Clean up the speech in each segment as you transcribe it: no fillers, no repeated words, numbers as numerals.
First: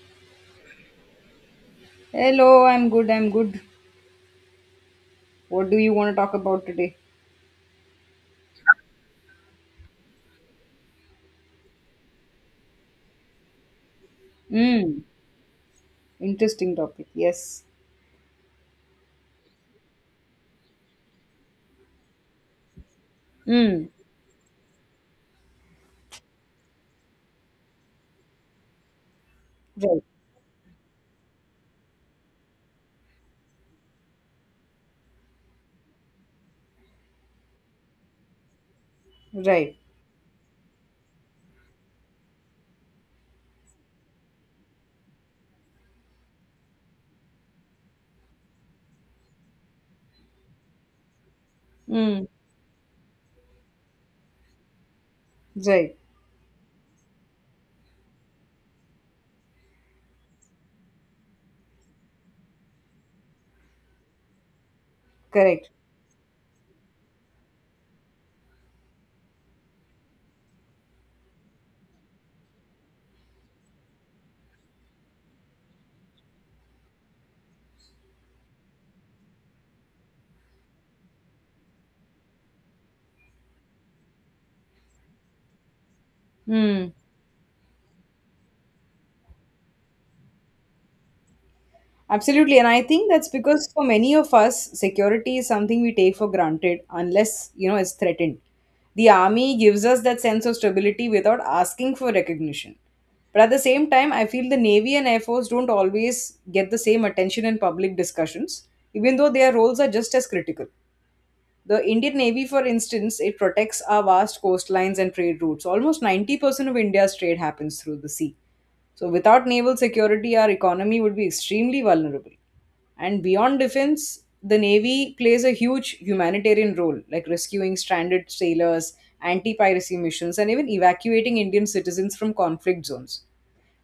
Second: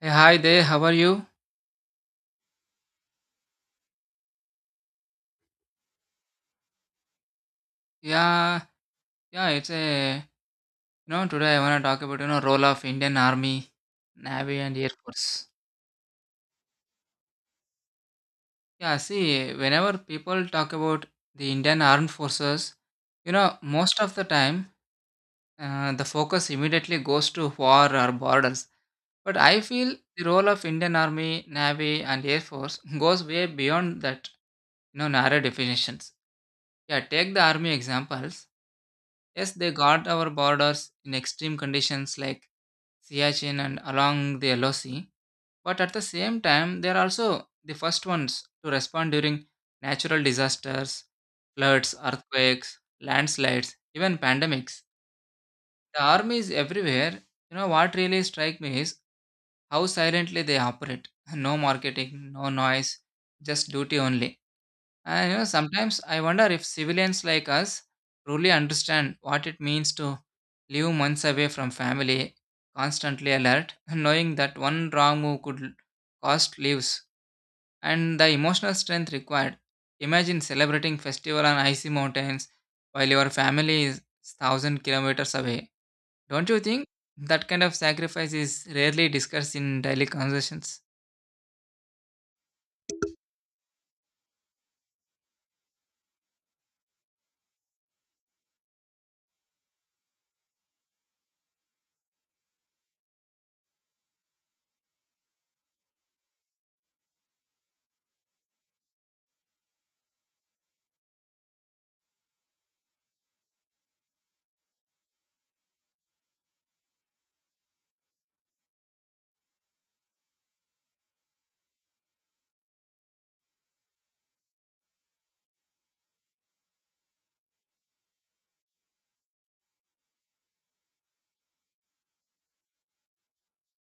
Hey, hi there. How are you? Hello, I'm good. I'm good. What do you want to talk about today? Yeah, yeah. It's a you know today I wanna talk about role of Indian Army, Navy, and Air Hmm. Force. Interesting topic. Yes. Yeah, see, whenever people talk about the Indian Armed Forces, Hmm. most of the time, the focus immediately goes to war or borders. But I feel Right. the role of Indian Army, Navy, and Air Force goes way beyond that narrow definitions. Yeah, take the army examples. Yes, they Right. guard our borders in extreme conditions like Siachen and along the Yellow Sea. But at the same time, they are also the first ones to respond during natural disasters, floods, Hmm. earthquakes, landslides, even pandemics. Right. The army is everywhere. You know what really strikes me is how silently they operate. No marketing, no noise, just duty only. And Correct. sometimes I wonder if civilians like us truly understand what it means to live months away from family, constantly alert, knowing that one wrong move could cost lives, and the emotional strength required. Imagine celebrating festival on icy mountains while your family is 1,000 kilometers away. Don't you think Hmm. that kind of sacrifice is rarely discussed in daily conversations? Absolutely. And I think that's because for many of us, security is something we take for granted unless, it's threatened. The army gives us that sense of stability without asking for recognition. But at the same time, I feel the Navy and Air Force don't always get the same attention in public discussions, even though their roles are just as critical. The Indian Navy, for instance, it protects our vast coastlines and trade routes. Almost 90% of India's trade happens through the sea. So, without naval security, our economy would be extremely vulnerable. And beyond defense, the Navy plays a huge humanitarian role, like rescuing stranded sailors, anti piracy missions, and even evacuating Indian citizens from conflict zones.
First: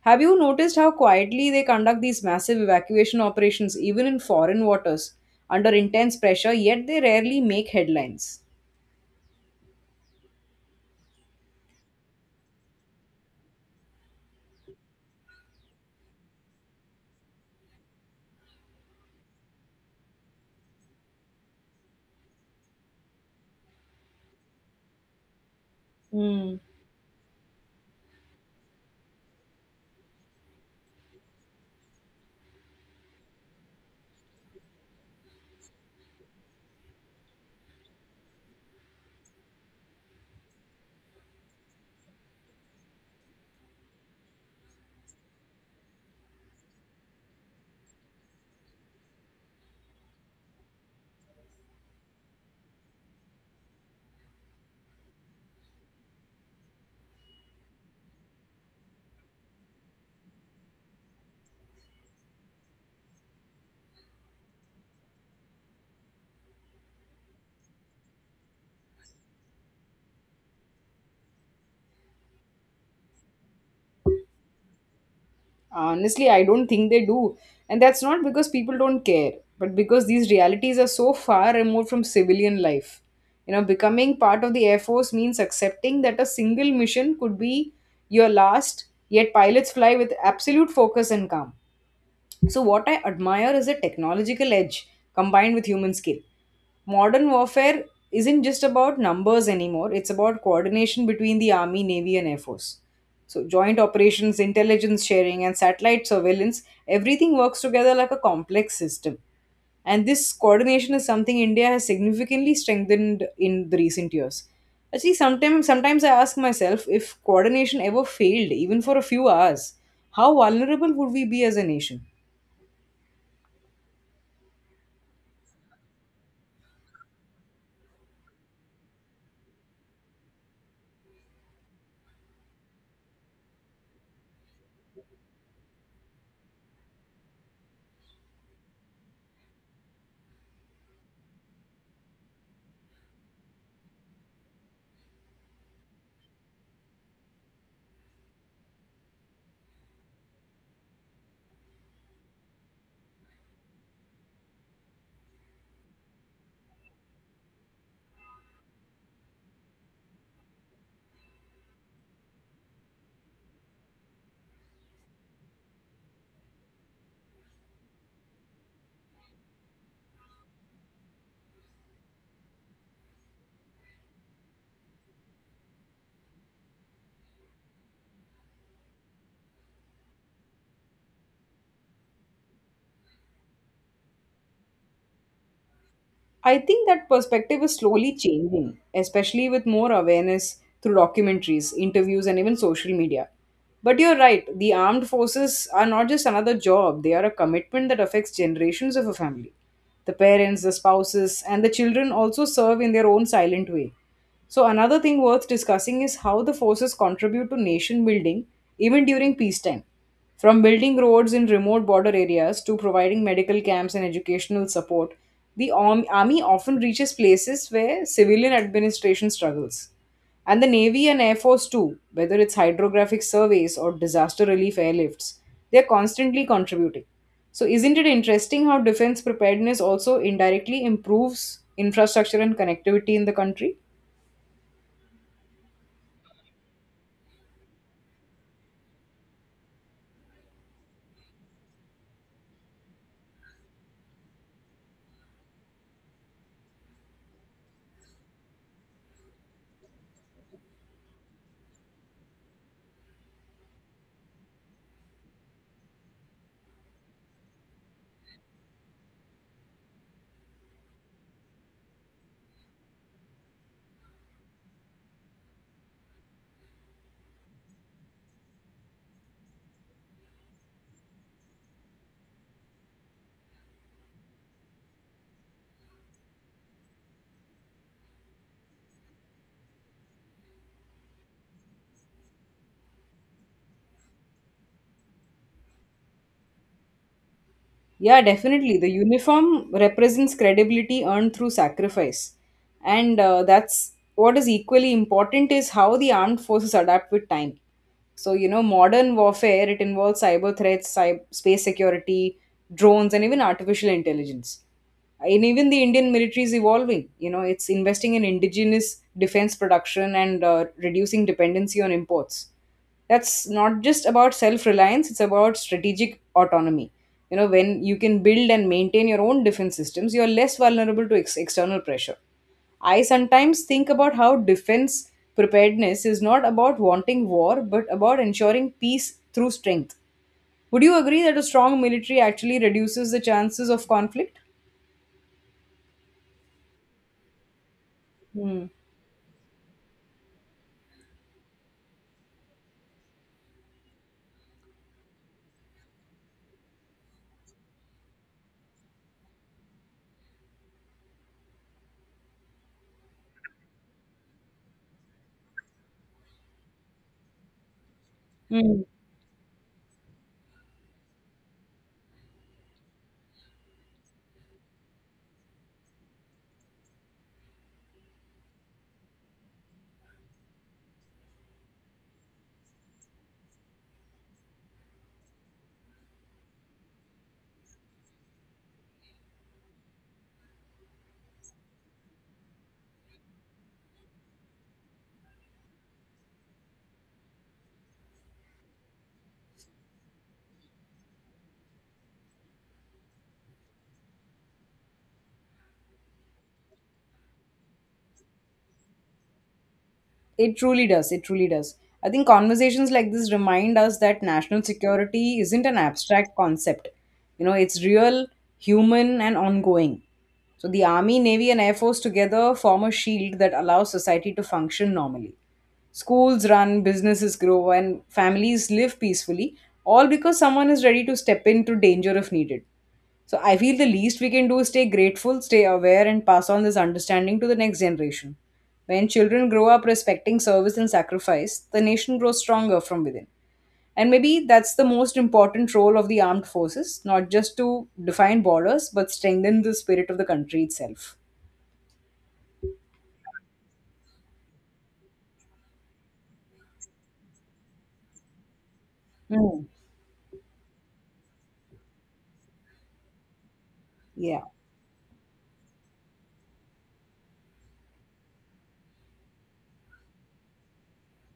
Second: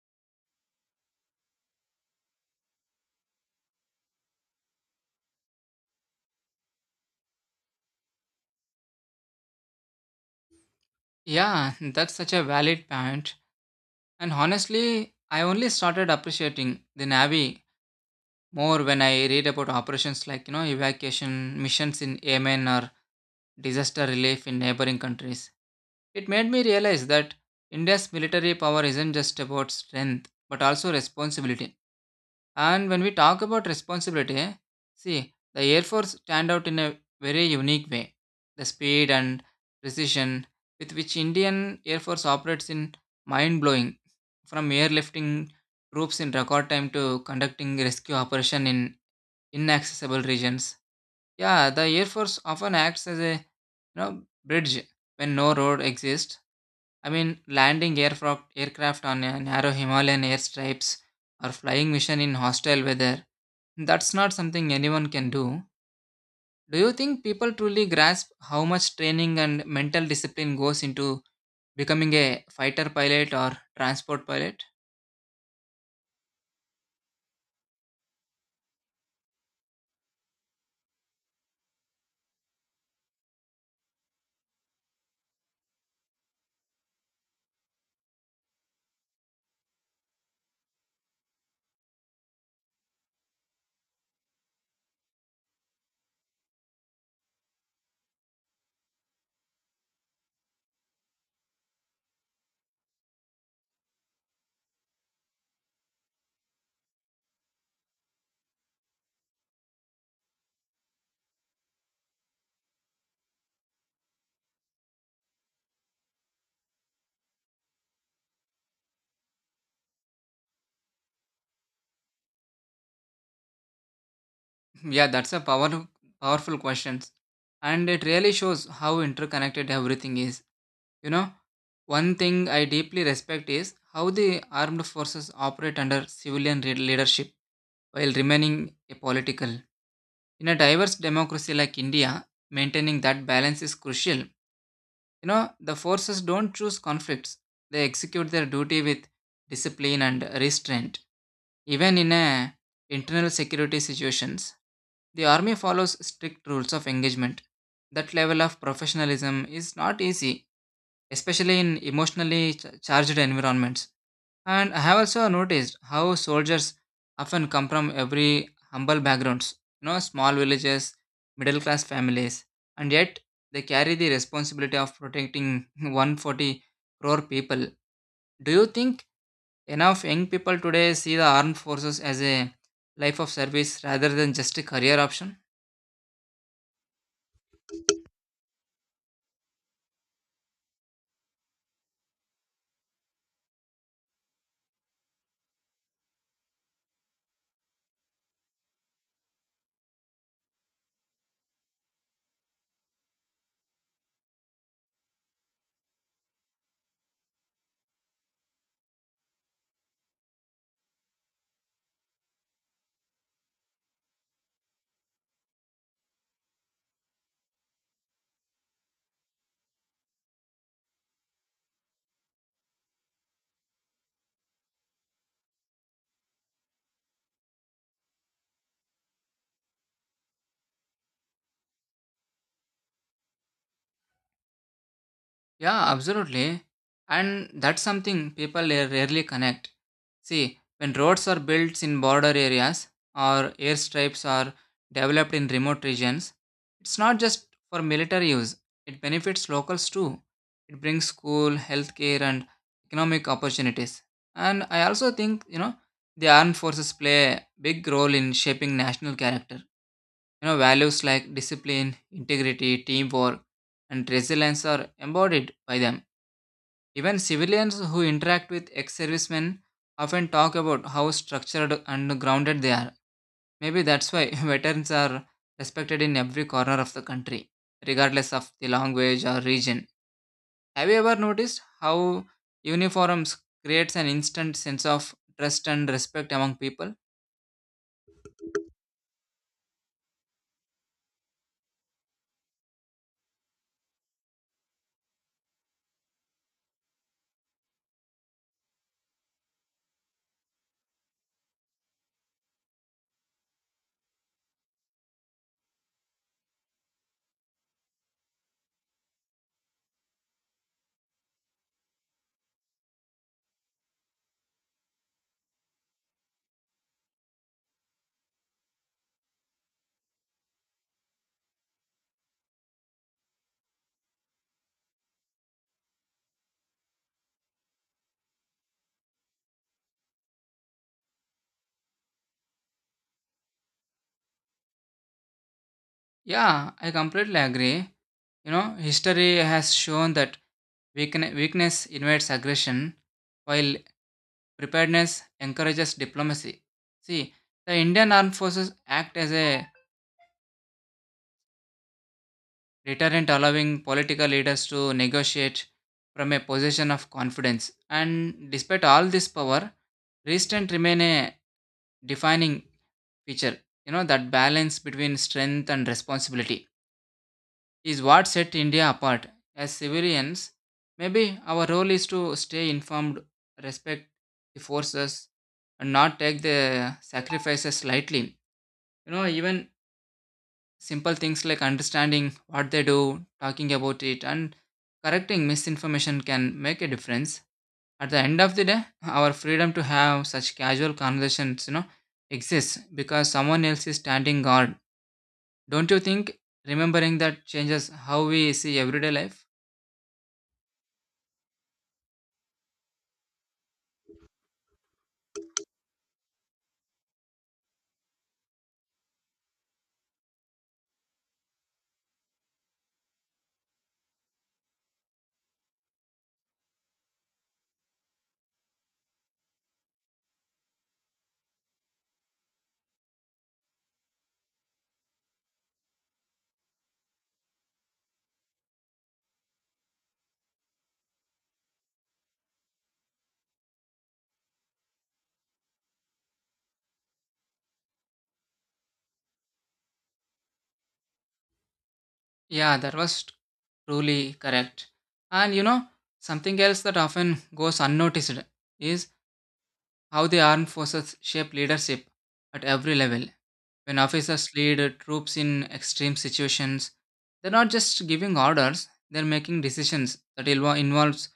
Have you noticed how quietly they conduct these massive evacuation operations, even in foreign waters, under intense pressure, yet they rarely make headlines? Yeah, that's such a valid point. And honestly, I only started appreciating the Navy more when I read about operations like, evacuation missions in Yemen or disaster relief in neighboring countries. It made Hmm. me realize that India's military power isn't just about strength, but also responsibility. And when we talk about responsibility, see, the Air Force stand out in a very unique way. The speed and precision with which Indian Air Force operates in mind blowing, from airlifting troops in record time to conducting rescue operation in inaccessible regions. Yeah, the Air Force often acts as a bridge when no road exists. I mean, landing aircraft on a narrow Himalayan airstrips or flying mission in hostile weather, that's not something anyone can do. Do you think people truly grasp how much training and mental discipline goes into becoming a fighter pilot or transport pilot? Honestly, I don't think they do. And that's not because people don't care, but because these realities are so far removed from civilian life. You know, becoming part of the Air Force means accepting that a single mission could be your last, yet pilots fly with absolute focus and calm. So, what I admire is a technological edge combined with human skill. Modern warfare isn't just about numbers anymore, it's about coordination between the Army, Navy, and Air Force. So, joint operations, intelligence sharing, and satellite surveillance, everything works together like a complex system. And this coordination is something India has significantly strengthened in the recent years. Actually, sometimes I ask myself if coordination ever failed, even for a few hours, how vulnerable would we be as a nation? Yeah, that's a powerful question. And it really shows how interconnected everything is. You know, one thing I deeply respect is how the armed forces operate under civilian leadership while remaining apolitical. In a diverse democracy like India, maintaining that balance is crucial. The forces don't choose conflicts, they execute their duty with discipline and restraint. Even in a internal security situations, the army follows strict rules of engagement. That level of professionalism is not easy, especially in emotionally charged environments, and I have also noticed how soldiers often come from every humble backgrounds, small villages, middle class families, and yet they carry the responsibility of protecting 140 crore people. Do you think enough young people today see the armed forces as a life of service rather than just a career option? I think that perspective is slowly changing, especially with more awareness through documentaries, interviews, and even social media. But you're right, the armed forces are not just another job, they are a commitment that affects generations of a family. The parents, the spouses, and the children also serve in their own silent way. So, another thing worth discussing is how the forces contribute to nation building even during peacetime. From building roads in remote border areas to providing medical camps and educational support, army often reaches places where civilian administration struggles. And the Navy and Air Force, too, whether it's hydrographic surveys or disaster relief airlifts, they're constantly contributing. So, isn't it interesting how defense preparedness also indirectly improves infrastructure and connectivity in the country? Yeah, absolutely. And that's something people rarely connect. See, when roads are built in border areas or airstrips are developed in remote regions, it's not just for military use, it benefits locals too. It brings school, healthcare, and economic opportunities. And I also think, the armed forces play a big role in shaping national character. Values like discipline, integrity, teamwork, and resilience are embodied by them. Even civilians who interact with ex servicemen often talk about how structured and grounded they are. Maybe that's why veterans are respected in every corner of the country, regardless of the language or region. Have you ever noticed how uniforms creates an instant sense of trust and respect among people? Yeah, definitely. The uniform represents credibility earned through sacrifice. And that's what is equally important is how the armed forces adapt with time. So, modern warfare, it involves cyber threats, cyber, space security, drones, and even artificial intelligence. And even the Indian military is evolving. You know, it's investing in indigenous defense production and reducing dependency on imports. That's not just about self reliance, it's about strategic autonomy. You know, when you can build and maintain your own defense systems, you're less vulnerable to external pressure. I sometimes think about how defense preparedness is not about wanting war but about ensuring peace through strength. Would you agree that a strong military actually reduces the chances of conflict? Yeah, I completely agree. You Hmm. know, history has shown that weakness invites aggression, while preparedness encourages diplomacy. See, the Indian Armed Forces act as a deterrent, allowing political leaders to negotiate from a position of confidence. And despite Hmm. all this power, restraint remain a defining feature. That balance between strength and responsibility is what set India apart. As civilians, maybe our role is to stay informed, respect the forces, and not take the sacrifices lightly. Even simple things like understanding what they do, talking about it, and correcting misinformation can make a difference. At the end of the day, our freedom to have such casual conversations exists because someone else is standing guard. Don't you think remembering that changes how we see everyday life? It truly does. It truly does. I think conversations like this remind us that national security isn't an abstract concept. You know, it's real, human, and ongoing. So the Army, Navy, and Air Force together form a shield that allows society to function normally. Schools run, businesses grow, and families live peacefully, all because someone is ready to step into danger if needed. So I feel the least we can do is stay grateful, stay aware, and pass on this understanding to the next generation. When children grow up respecting service and sacrifice, the nation grows stronger from within. And maybe that's the most important role of the armed forces, not just to define borders, but strengthen the spirit of the country itself. Yeah, that was truly correct. And something else that often goes unnoticed is Hmm. how the armed forces shape leadership at every level. When Yeah. officers lead troops in extreme situations, they're not just giving orders, they're making decisions that involves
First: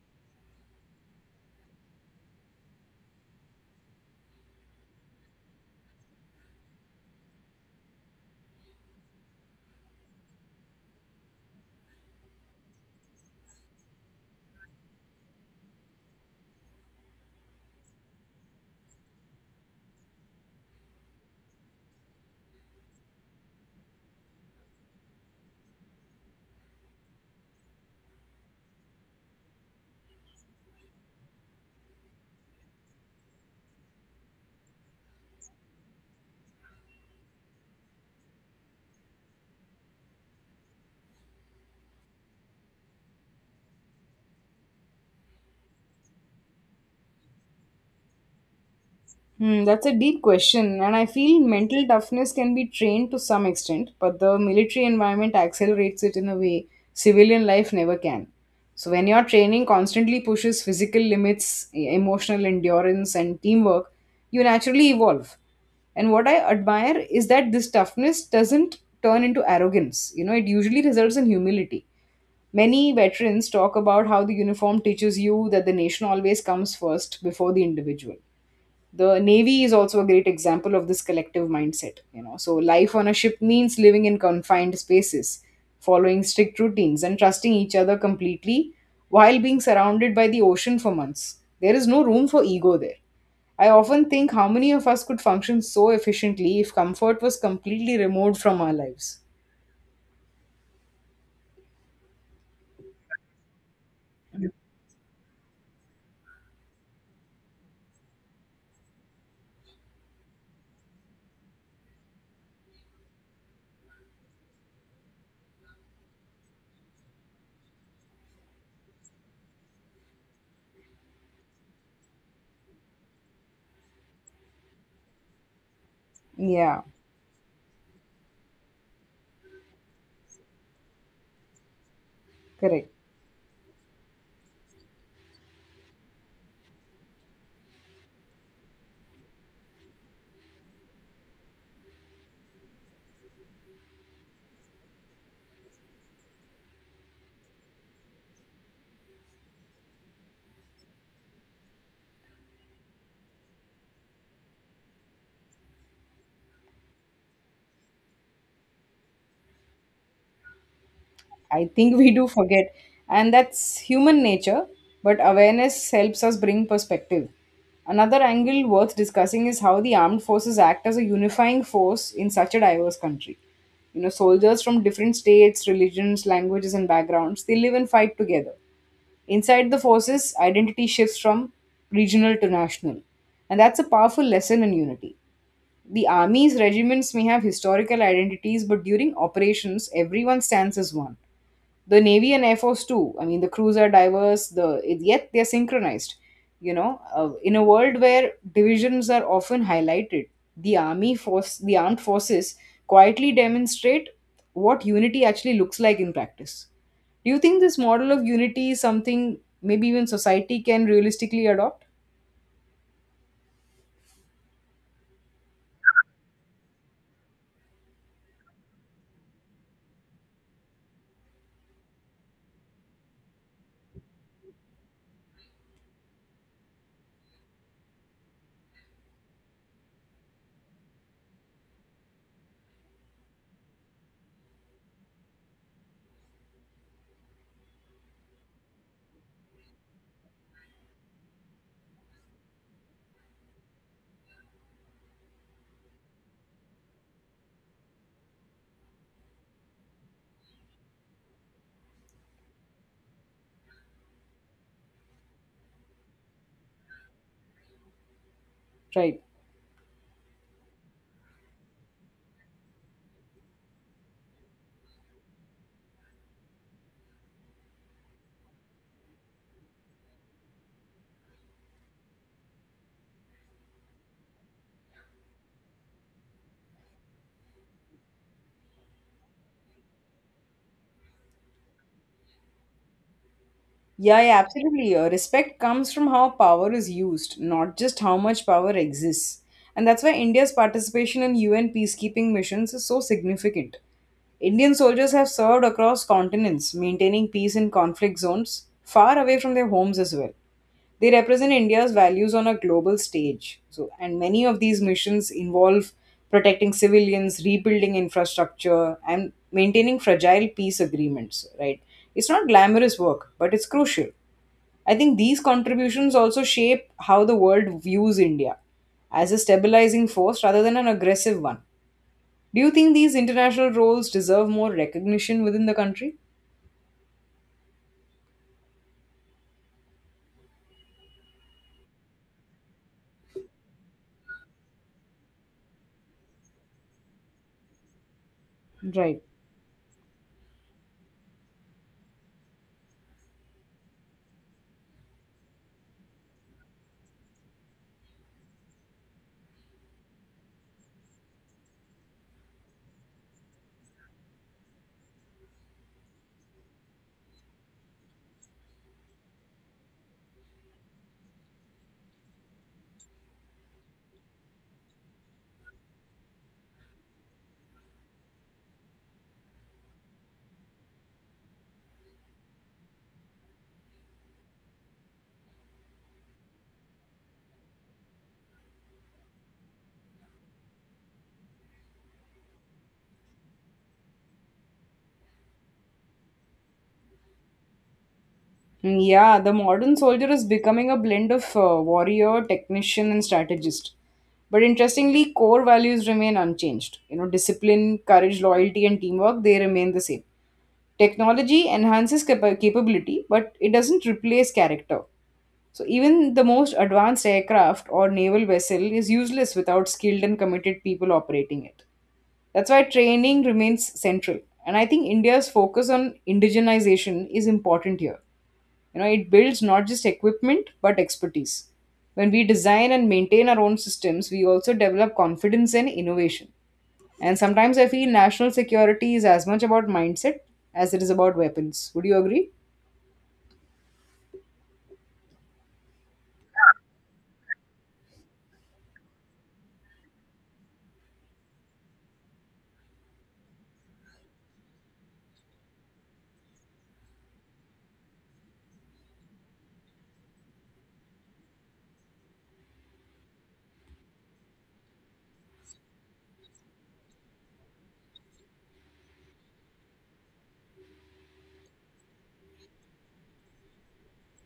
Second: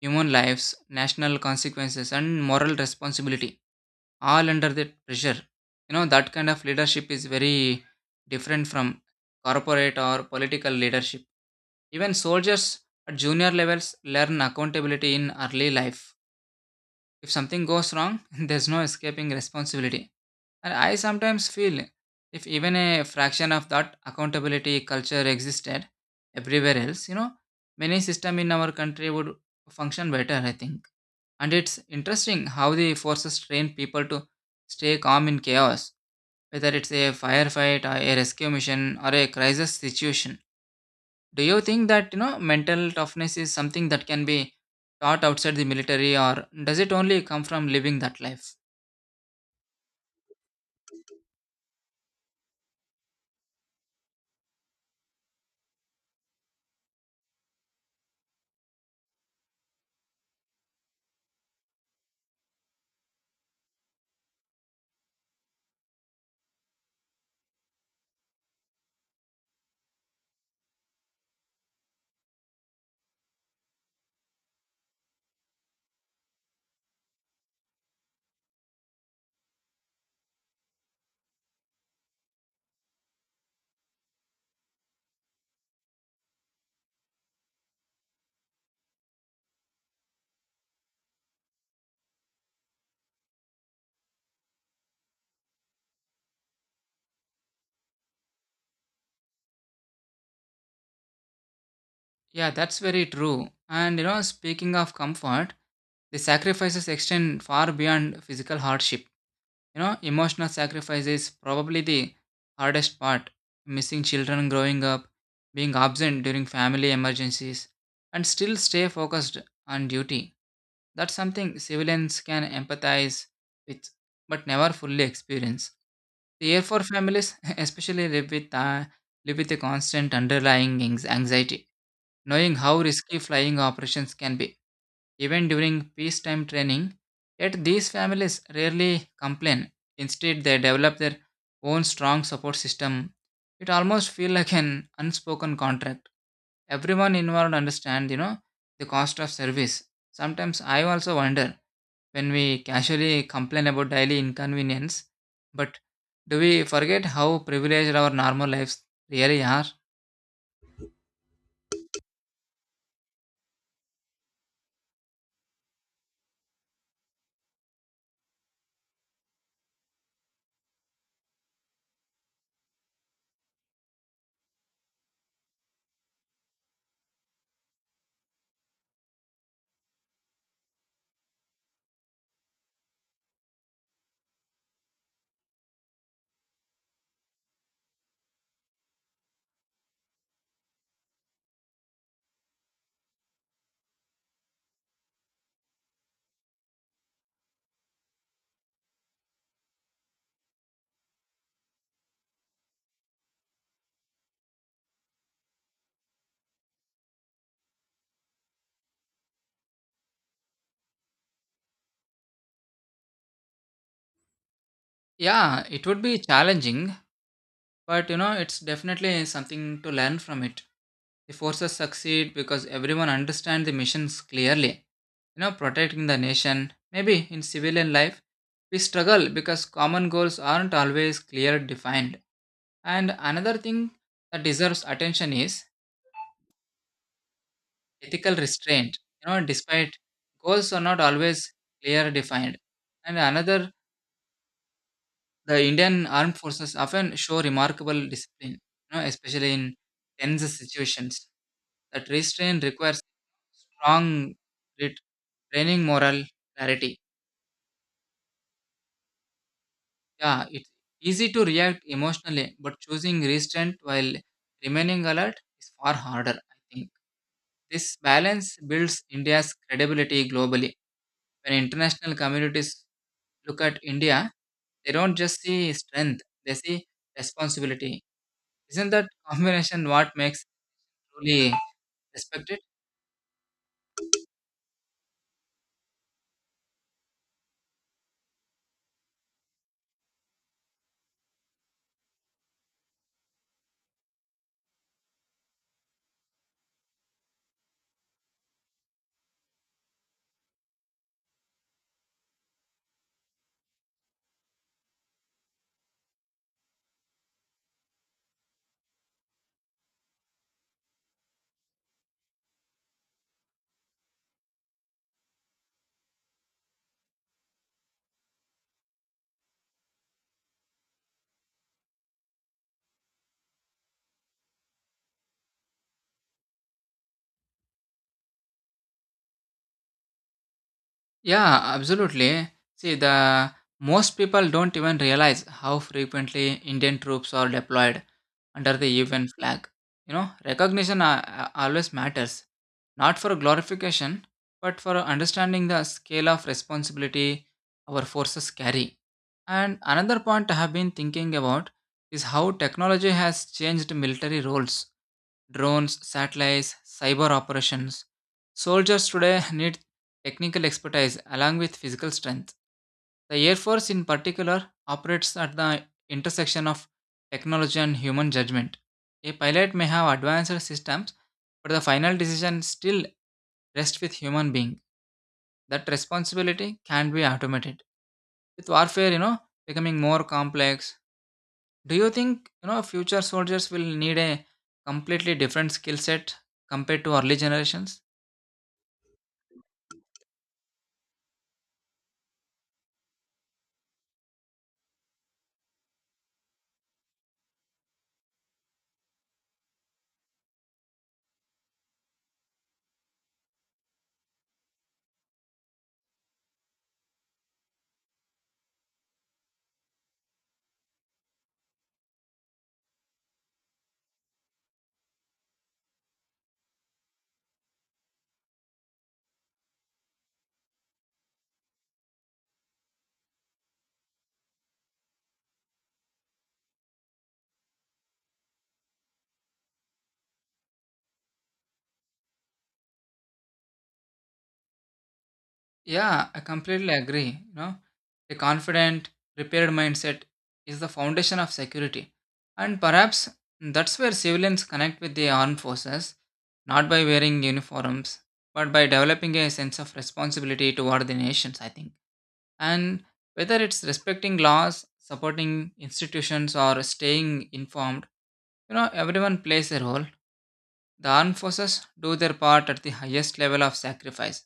human lives, national consequences, and moral responsibility, all under the pressure. That kind of leadership is very different from corporate or political leadership. Even soldiers at junior levels learn accountability in early life. If something goes wrong, there's no escaping responsibility. And I sometimes feel if even a fraction of that accountability culture existed everywhere else, many system in our country would function better, I think. And it's interesting how the forces train people to stay calm in chaos, whether it's a firefight or a rescue mission or a crisis situation. Do you think that, mental toughness is something that can be taught outside the military or does it only come from living that life? Hmm, that's a deep question, and I feel mental toughness can be trained to some extent, but the military environment accelerates it in a way civilian life never can. So, when your training constantly pushes physical limits, emotional endurance, and teamwork, you naturally evolve. And what I admire is that this toughness doesn't turn into arrogance. You know, it usually results in humility. Many veterans talk about how the uniform teaches you that the nation always comes first before the individual. The Navy is also a great example of this collective mindset. So, life on a ship means living in confined spaces, following strict routines, and trusting each other completely while being surrounded by the ocean for months. There is no room for ego there. I often think how many of us could function so efficiently if comfort was completely removed from our lives. Yeah, that's very true. And speaking of comfort, the sacrifices extend far beyond physical hardship. Emotional sacrifice is probably the hardest part. Missing children growing up, being absent during family emergencies, and still stay focused on duty. That's something civilians can empathize with, but never fully experience. The Air Yeah, Force families, especially, live with a constant underlying anxiety, knowing how correct. risky flying operations can be, even during peacetime training. Yet these families rarely complain. Instead, they develop their own strong support system. It almost feels like an unspoken contract. Everyone involved understands, the cost of service. Sometimes I also wonder when we casually complain about daily inconvenience, but do we forget how privileged our normal lives really are? I think we do forget, and that's human nature, but awareness helps us bring perspective. Another angle worth discussing is how the armed forces act as a unifying force in such a diverse country. You know, soldiers from different states, religions, languages, and backgrounds, they live and fight together. Inside the forces, identity shifts from regional to national. And that's a powerful lesson in unity. The army's regiments may have historical identities, but during operations, everyone stands as one. The Navy and Air Force too, I mean, the crews are diverse, the yet they're synchronized. In a world where divisions are often highlighted, the armed forces quietly demonstrate what unity actually looks like in practice. Do you think this model of unity is something maybe even society can realistically adopt? Yeah, it would be challenging. But it's definitely something to learn from it. The forces succeed because everyone understands the missions clearly. Protecting the nation. Maybe in civilian life, we struggle because common goals aren't always clear defined. And another thing that deserves attention is ethical restraint. Despite goals are not always clear defined. And another The Indian armed forces often show remarkable discipline, especially in tense situations. That restraint requires strong grit, training moral clarity. Right. Yeah, it's easy to react emotionally, but choosing restraint while remaining alert is far harder, I think. This balance builds India's credibility globally. When international communities look at India, they don't just see strength, they see responsibility. Isn't that combination what makes it truly respected? Yeah, yeah, absolutely. Respect comes from how power is used, not just how much power exists. And that's why India's participation in UN peacekeeping missions is so significant. Indian soldiers have served across continents, maintaining peace in conflict zones, far away from their homes as well. They represent India's values on a global stage. So, and many of these missions involve protecting civilians, rebuilding infrastructure, and maintaining fragile peace agreements, right? It's not glamorous work, but it's crucial. I think these contributions also shape how the world views India as a stabilizing force rather than an aggressive one. Do you think these international roles deserve more recognition within the country? Yeah, absolutely. See, the most people don't even realize how frequently Indian troops are deployed under the Right. UN flag. Recognition always matters, not for glorification, but for understanding the scale of responsibility our forces carry. And another point I have been thinking about is how technology has changed military roles. Drones, satellites, cyber operations. Soldiers today need technical expertise along with physical strength. The Air Force, in particular, operates at the intersection of technology and human judgment. A pilot may have advanced systems, but the final decision still rests with human being. That responsibility can be automated. With warfare, becoming more complex, do you think future soldiers will need a completely different skill set compared to early generations? Mm, yeah, the modern soldier is becoming a blend of warrior, technician, and strategist. But interestingly, core values remain unchanged. You know, discipline, courage, loyalty, and teamwork, they remain the same. Technology enhances capability, but it doesn't replace character. So even the most advanced aircraft or naval vessel is useless without skilled and committed people operating it. That's why training remains central. And I think India's focus on indigenization is important here. You know, it builds not just equipment but expertise. When we design and maintain our own systems, we also develop confidence and innovation. And sometimes I feel national security is as much about mindset as it is about weapons. Would you agree? Yeah, I completely agree. A confident, prepared mindset is the foundation of security, and perhaps that's where civilians connect with the armed forces, not by wearing uniforms, but by developing a sense of responsibility toward the nations, I think. And whether it's respecting laws, supporting institutions, or staying informed. Everyone plays a role. The armed forces do their part at the highest level of sacrifice.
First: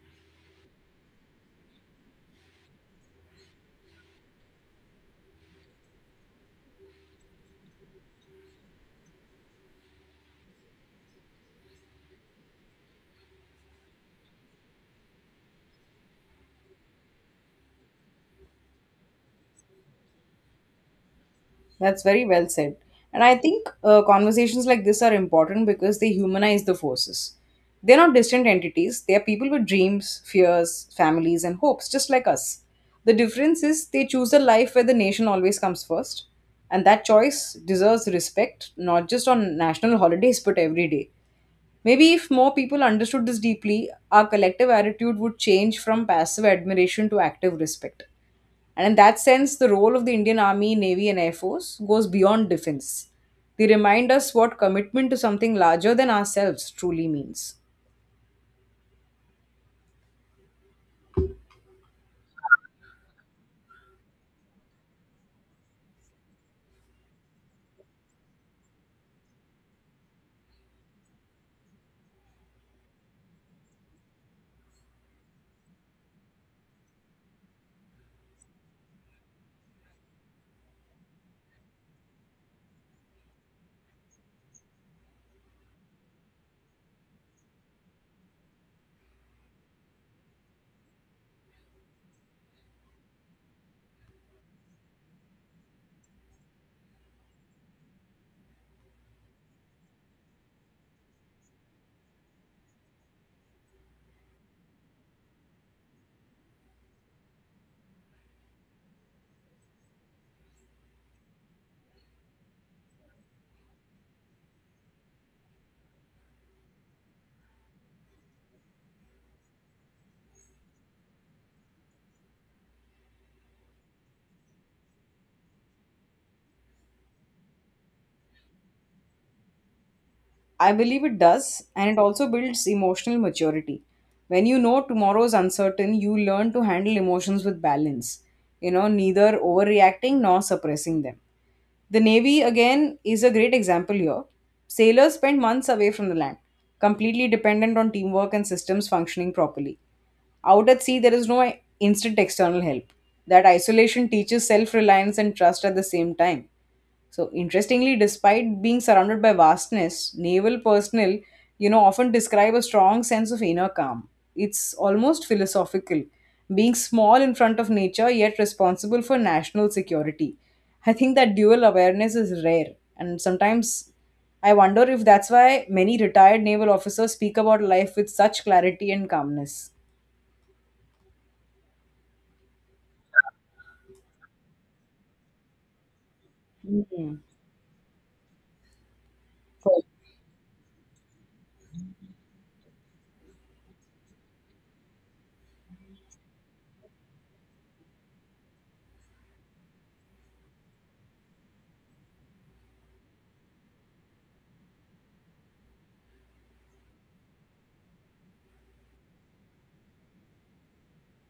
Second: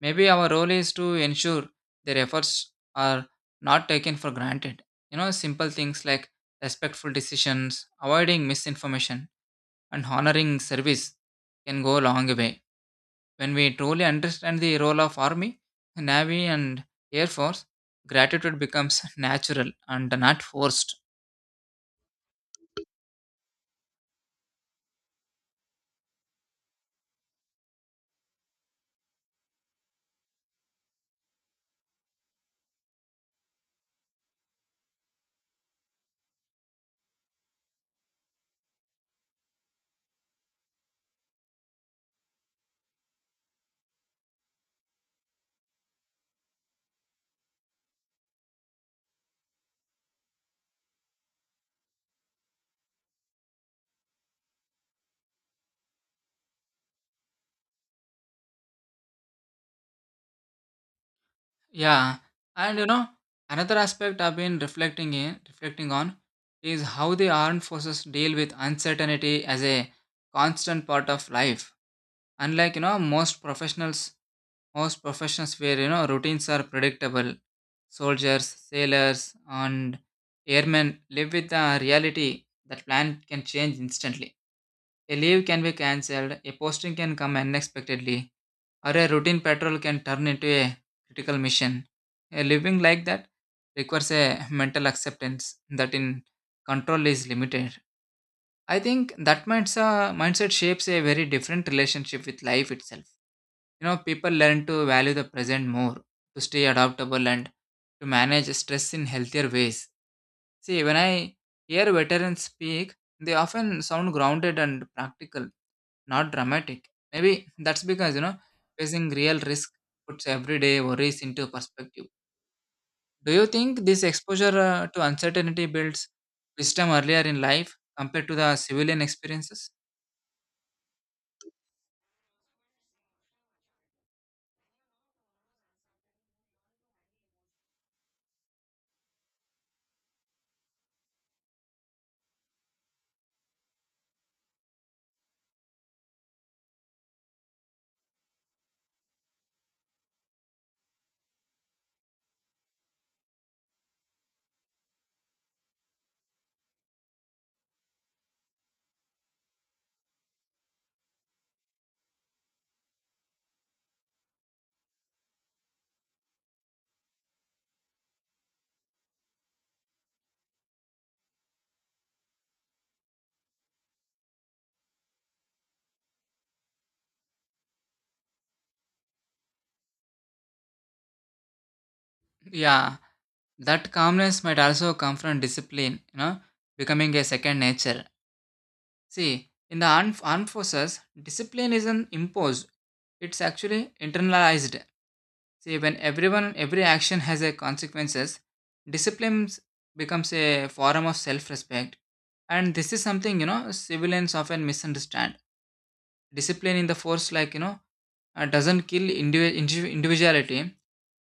Maybe our role is to ensure their efforts are not taken for granted. Simple things like respectful decisions, avoiding misinformation, and honoring service can go a long way. When we truly understand the role of army, navy, and air force, gratitude becomes natural and not forced. That's very well said. And I think conversations like this are important because they humanize the forces. They're not distant entities, they are people with dreams, fears, families, and hopes, just like us. The difference is they choose a life where the nation always comes first. And that choice deserves respect, not just on national holidays, but every day. Maybe if more people understood this deeply, our collective attitude would change from passive admiration to active respect. And in that sense, the role of the Indian Army, Navy, and Air Force goes beyond defense. They remind us what commitment to something larger than ourselves truly means. Yeah, and another aspect I've been reflecting on is how the armed forces deal with uncertainty as a constant part of life. Unlike most professions where routines are predictable, soldiers, sailors, and airmen live with the reality that plan can change instantly. A leave can be cancelled, a posting can come unexpectedly, or a routine patrol can turn into a critical mission. A living like that requires a mental acceptance that in control is limited. I think that mindset shapes a very different relationship with life itself. You know, people learn to value the present more, to stay adaptable and to manage stress in healthier ways. See, when I hear veterans speak, they often sound grounded and practical, not dramatic. Maybe that's because, you know, facing real risk puts everyday worries into perspective. Do you think this exposure to uncertainty builds wisdom earlier in life compared to the civilian experiences? I believe it does, and it also builds emotional maturity. When you know tomorrow is uncertain, you learn to handle emotions with balance, you know, neither overreacting nor suppressing them. The Navy, again, is a great example here. Sailors spend months away from the land, completely dependent on teamwork and systems functioning properly. Out at sea, there is no instant external help. That isolation teaches self reliance and trust at the same time. So interestingly, despite being surrounded by vastness, naval personnel, often describe a strong sense of inner calm. It's almost philosophical, being small in front of nature yet responsible for national security. I think that dual awareness is rare, and sometimes I wonder if that's why many retired naval officers speak about life with such clarity and calmness. Yeah, that calmness might also come from discipline, you know, Hmm. becoming a second nature. See, in the armed forces, discipline isn't imposed, it's actually internalized. See, when everyone, every action has a consequences, discipline becomes a form of self-respect. And this is something, you know, civilians often misunderstand. Discipline in the force, like, you know, doesn't kill individuality.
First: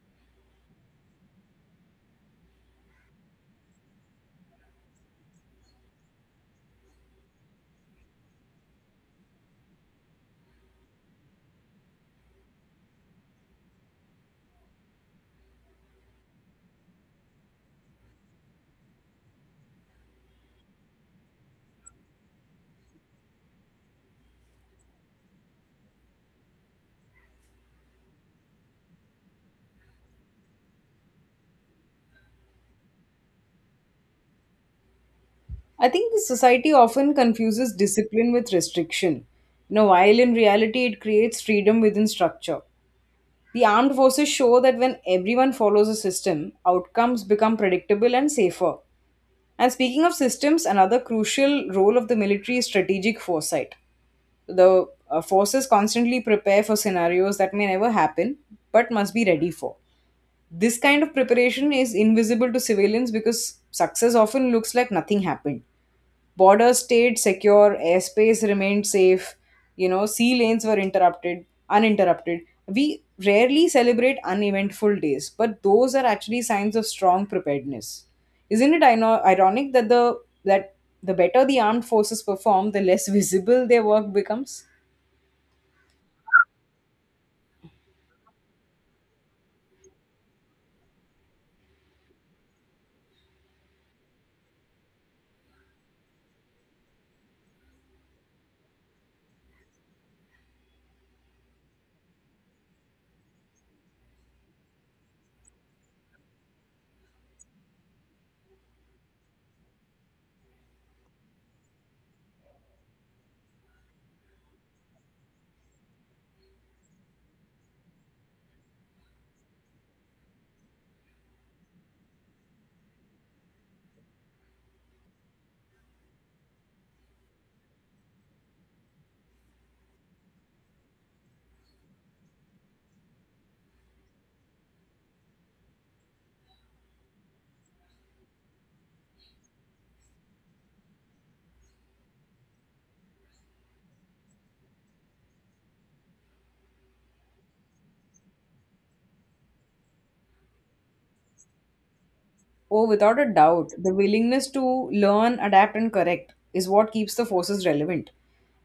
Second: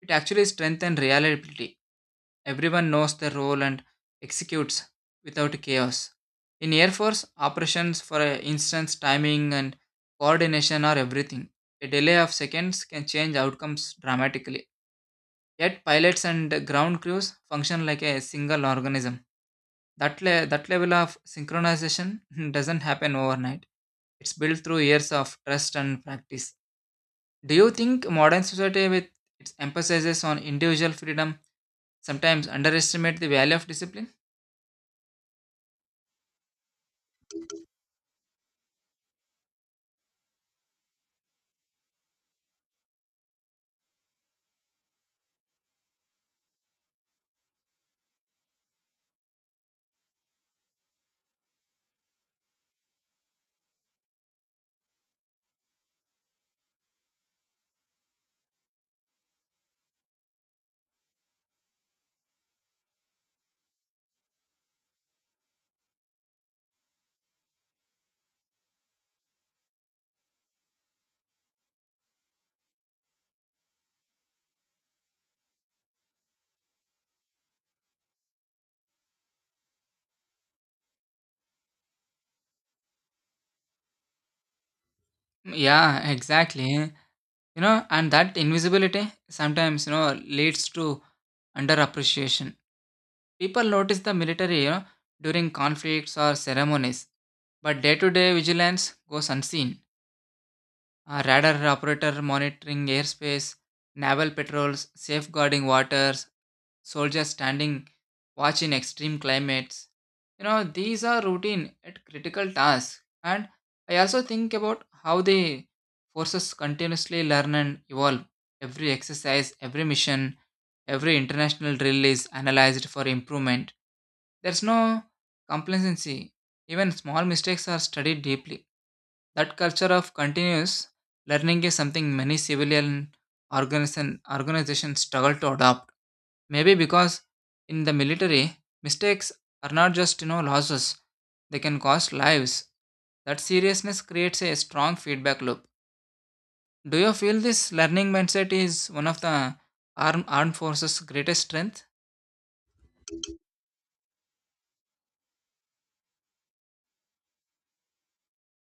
It actually strengthens reliability. Everyone knows their role and executes without chaos. In Air Force operations, for instance, timing and coordination are everything. A delay of seconds can change outcomes dramatically. Yet pilots and ground crews function like a single organism. That level of synchronization doesn't happen overnight. It's built through years of trust and practice. Do you think modern society with its emphasis on individual freedom sometimes underestimate the value of discipline? I think the society often confuses discipline with restriction. You know, while in reality it creates freedom within structure. The armed forces show that when everyone follows a system, outcomes become predictable and safer. And speaking of systems, another crucial role of the military is strategic foresight. The forces constantly prepare for scenarios that may never happen but must be ready for. This kind of preparation is invisible to civilians because success often looks like nothing happened. Borders stayed secure, airspace remained safe, you know, sea lanes were uninterrupted. We rarely celebrate uneventful days, but those are actually signs of strong preparedness. Isn't it ironic that that the better the armed forces perform, the less visible their work becomes? Yeah, exactly. You know, and that invisibility sometimes, you know, leads to underappreciation. People notice the military, you know, during conflicts or ceremonies, but day-to-day vigilance goes unseen. A radar operator monitoring airspace, naval patrols safeguarding waters, soldiers standing watch in extreme climates. You know, these are routine at critical tasks. And I also think about how the forces continuously learn and evolve. Every exercise, every mission, every international drill is analyzed for improvement. There's no complacency. Even small mistakes are studied deeply. That culture of continuous learning is something many civilian organizations struggle to adopt. Maybe because in the military, mistakes are not just, you know, losses; they can cost lives. That seriousness creates a strong feedback loop. Do you feel this learning mindset is one of the armed forces' greatest strength? Oh, without a doubt, the willingness to learn, adapt, and correct is what keeps the forces relevant.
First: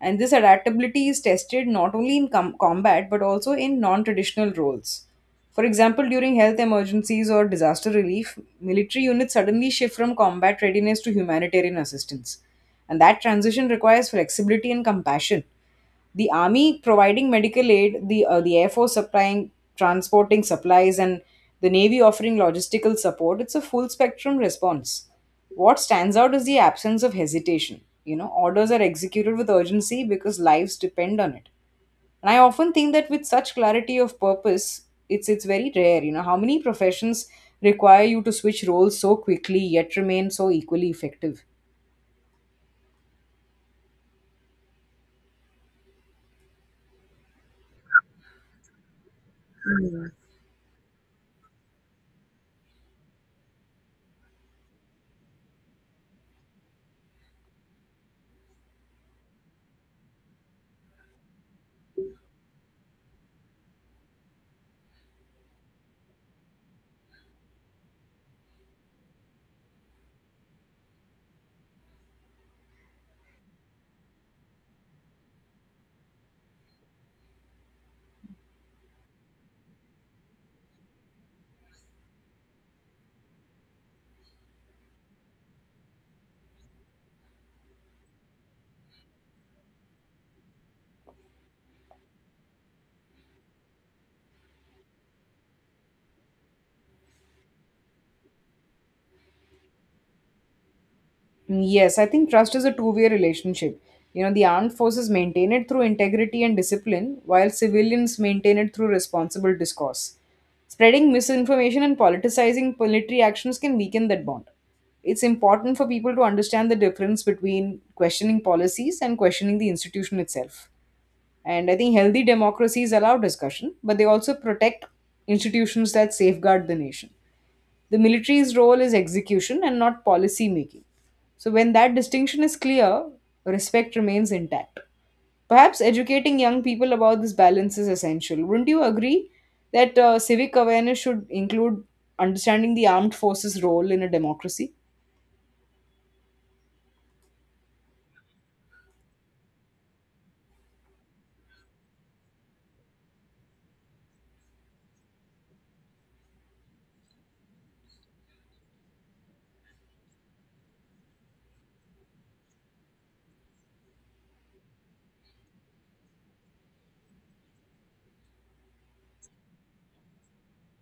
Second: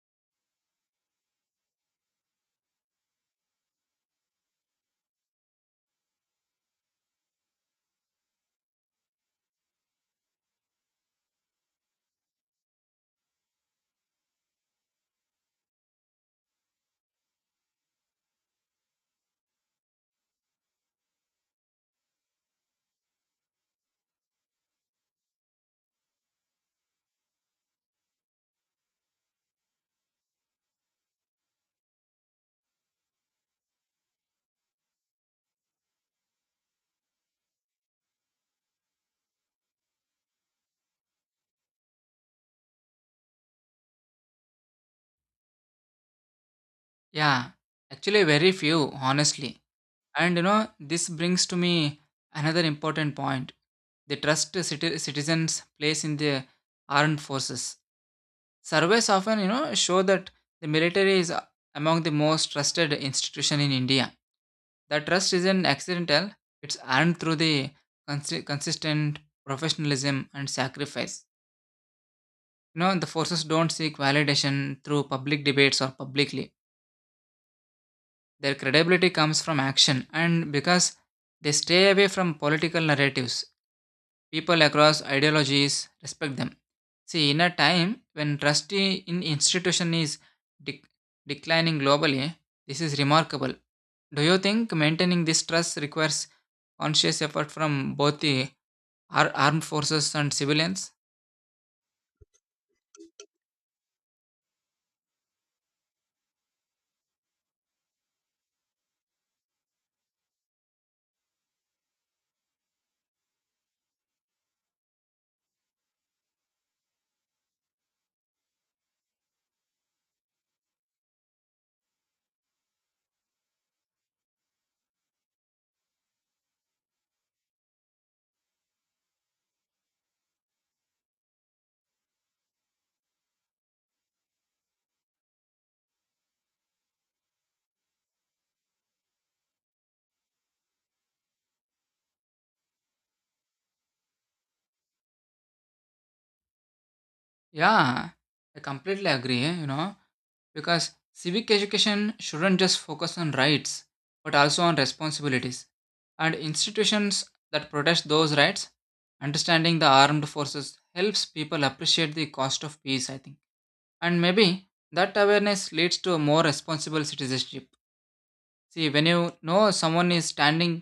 And this adaptability is tested not only in combat but also in non traditional roles. For example, during health emergencies or disaster relief, military units suddenly shift from combat readiness to humanitarian assistance. And that transition requires flexibility and compassion, the army providing medical aid, the air force supplying transporting supplies, and the navy offering logistical support. It's a full spectrum response. What stands out is the absence of hesitation. You know, orders are executed with urgency because lives depend on it. And I often think that with such clarity of purpose, it's very rare. You know, how many professions require you to switch roles so quickly yet remain so equally effective? Yeah, actually, very few, honestly. And you know, this brings to me another important point, the trust citizens place in the armed forces. Surveys often, you know, show that the military is among the most trusted institution in India. That trust isn't accidental; it's earned through the consistent professionalism and sacrifice. You know, the forces don't seek validation through public debates or publicly. Their credibility comes from action, and because they stay away from political narratives, people across ideologies respect them. See, in a time when trust in institution is dec- declining globally, this is remarkable. Do you think maintaining this trust requires conscious effort from both the armed forces and civilians? Yes, I think trust is a two-way relationship. You know, the armed forces maintain it through integrity and discipline, while civilians maintain it through responsible discourse. Spreading misinformation and politicizing military actions can weaken that bond. It's important for people to understand the difference between questioning policies and questioning the institution itself. And I think healthy democracies allow discussion, but they also protect institutions that safeguard the nation. The military's role is execution and not policy making. So, when that distinction is clear, respect remains intact. Perhaps educating young people about this balance is essential. Wouldn't you agree that civic awareness should include understanding the armed forces' role in a democracy? Yeah, I completely agree. You know, because civic education shouldn't just focus on rights but also on responsibilities and institutions that protect those rights. Understanding the armed forces helps people appreciate the cost of peace, I think. And maybe that awareness leads to a more responsible citizenship. See, when you know someone is standing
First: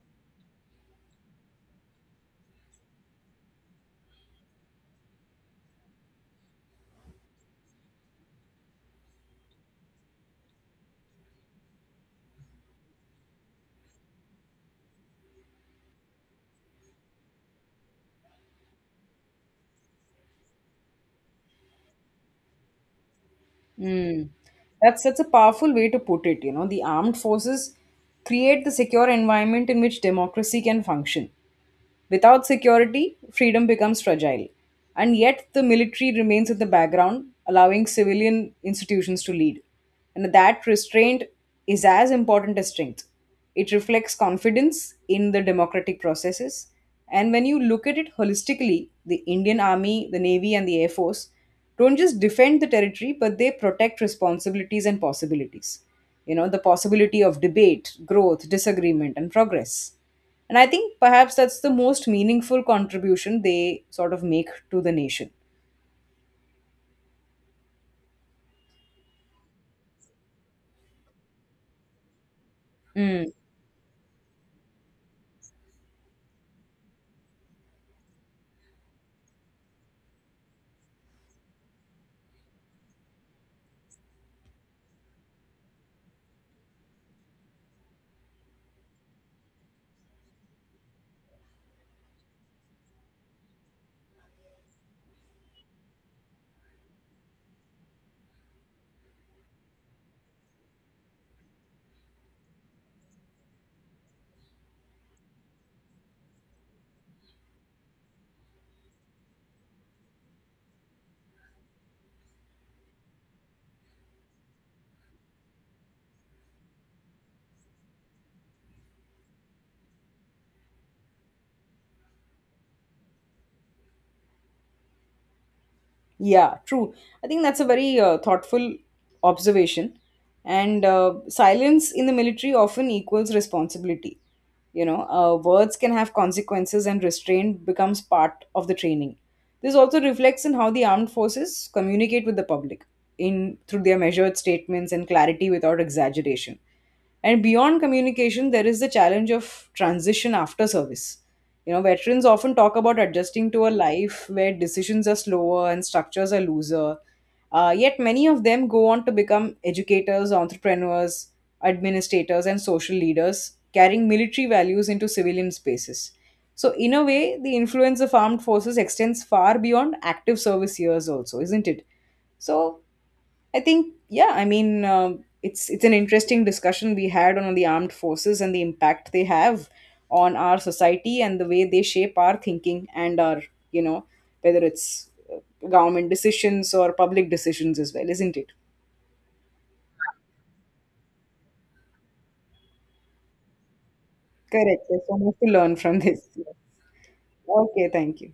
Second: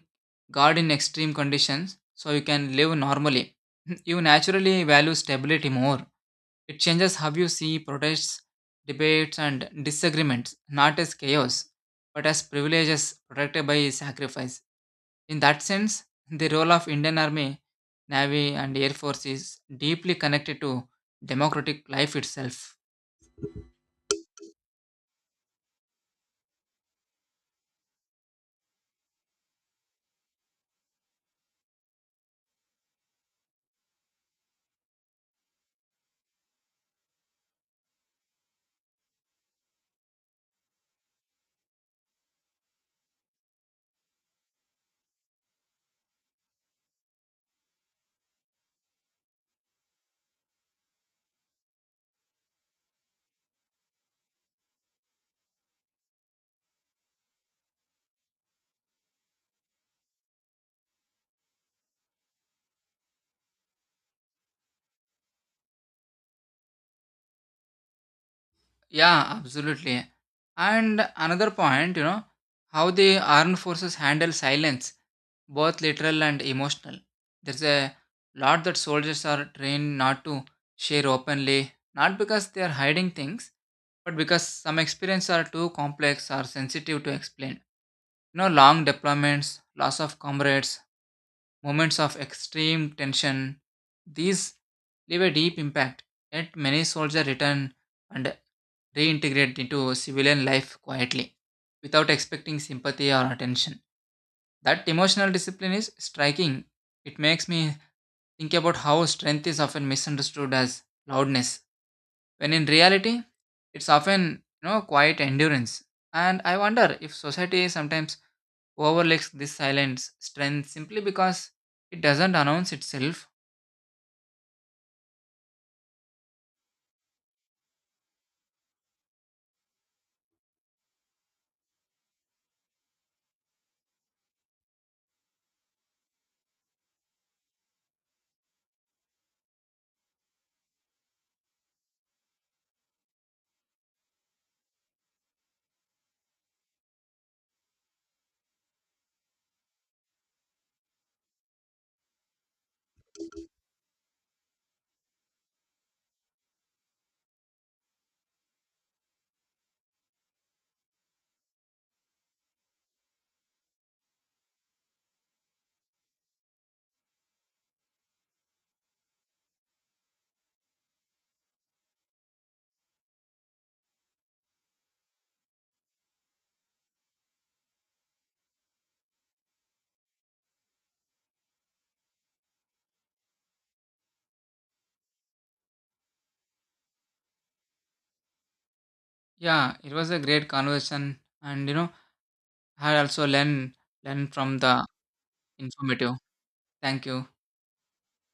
guard in extreme conditions so you can live normally, you naturally value stability more. It changes how you see protests, debates, and disagreements, not as chaos, but as privileges protected by sacrifice. In that sense, the role of Indian Army, Navy, and Air Force is deeply connected to democratic life itself. Mm. That's a powerful way to put it. You know, the armed forces create the secure environment in which democracy can function. Without security, freedom becomes fragile. And yet, the military remains in the background, allowing civilian institutions to lead. And that restraint is as important as strength. It reflects confidence in the democratic processes. And when you look at it holistically, the Indian Army, the Navy, and the Air Force don't just defend the territory, but they protect responsibilities and possibilities. You know, the possibility of debate, growth, disagreement, and progress. And I think perhaps that's the most meaningful contribution they sort of make to the nation. Yeah, absolutely. And another point, you know, how the Mm. armed forces handle silence, both literal and emotional. There's a lot that soldiers are trained not to share openly, not because they are hiding things, but because some experiences are too complex or sensitive to explain. You know, long deployments, loss of comrades, moments of extreme tension. These leave a deep impact, yet many soldiers return and reintegrate into civilian life quietly, without expecting sympathy or attention. That emotional discipline is striking. It makes me think about how strength is often misunderstood as loudness, when in reality, it's often, you know, quiet endurance. And I wonder if society sometimes overlooks this silence strength simply because it doesn't announce itself. Yeah, true. I think that's a very thoughtful observation. And silence in the military often equals responsibility. You know, words can have consequences, and restraint becomes part of the training. This also reflects in how the armed forces communicate with the public in through their measured statements and clarity without exaggeration. And beyond communication, there is the challenge of transition after service. You know, veterans often talk about adjusting to a life where decisions are slower and structures are looser. Yet, many of them go on to become educators, entrepreneurs, administrators, and social leaders, carrying military values into civilian spaces. So, in a way, the influence of armed forces extends far beyond active service years, also, isn't it? So, I think, yeah, I mean, it's an interesting discussion we had on the armed forces and the impact they have on our society and the way they shape our thinking and our, you know, whether it's government decisions or public decisions as well, isn't it? Yeah, it was a great conversation, and you know, I also learned learn learn from Correct. the There's so much to learn from informative. this. Thank you. Okay, thank you.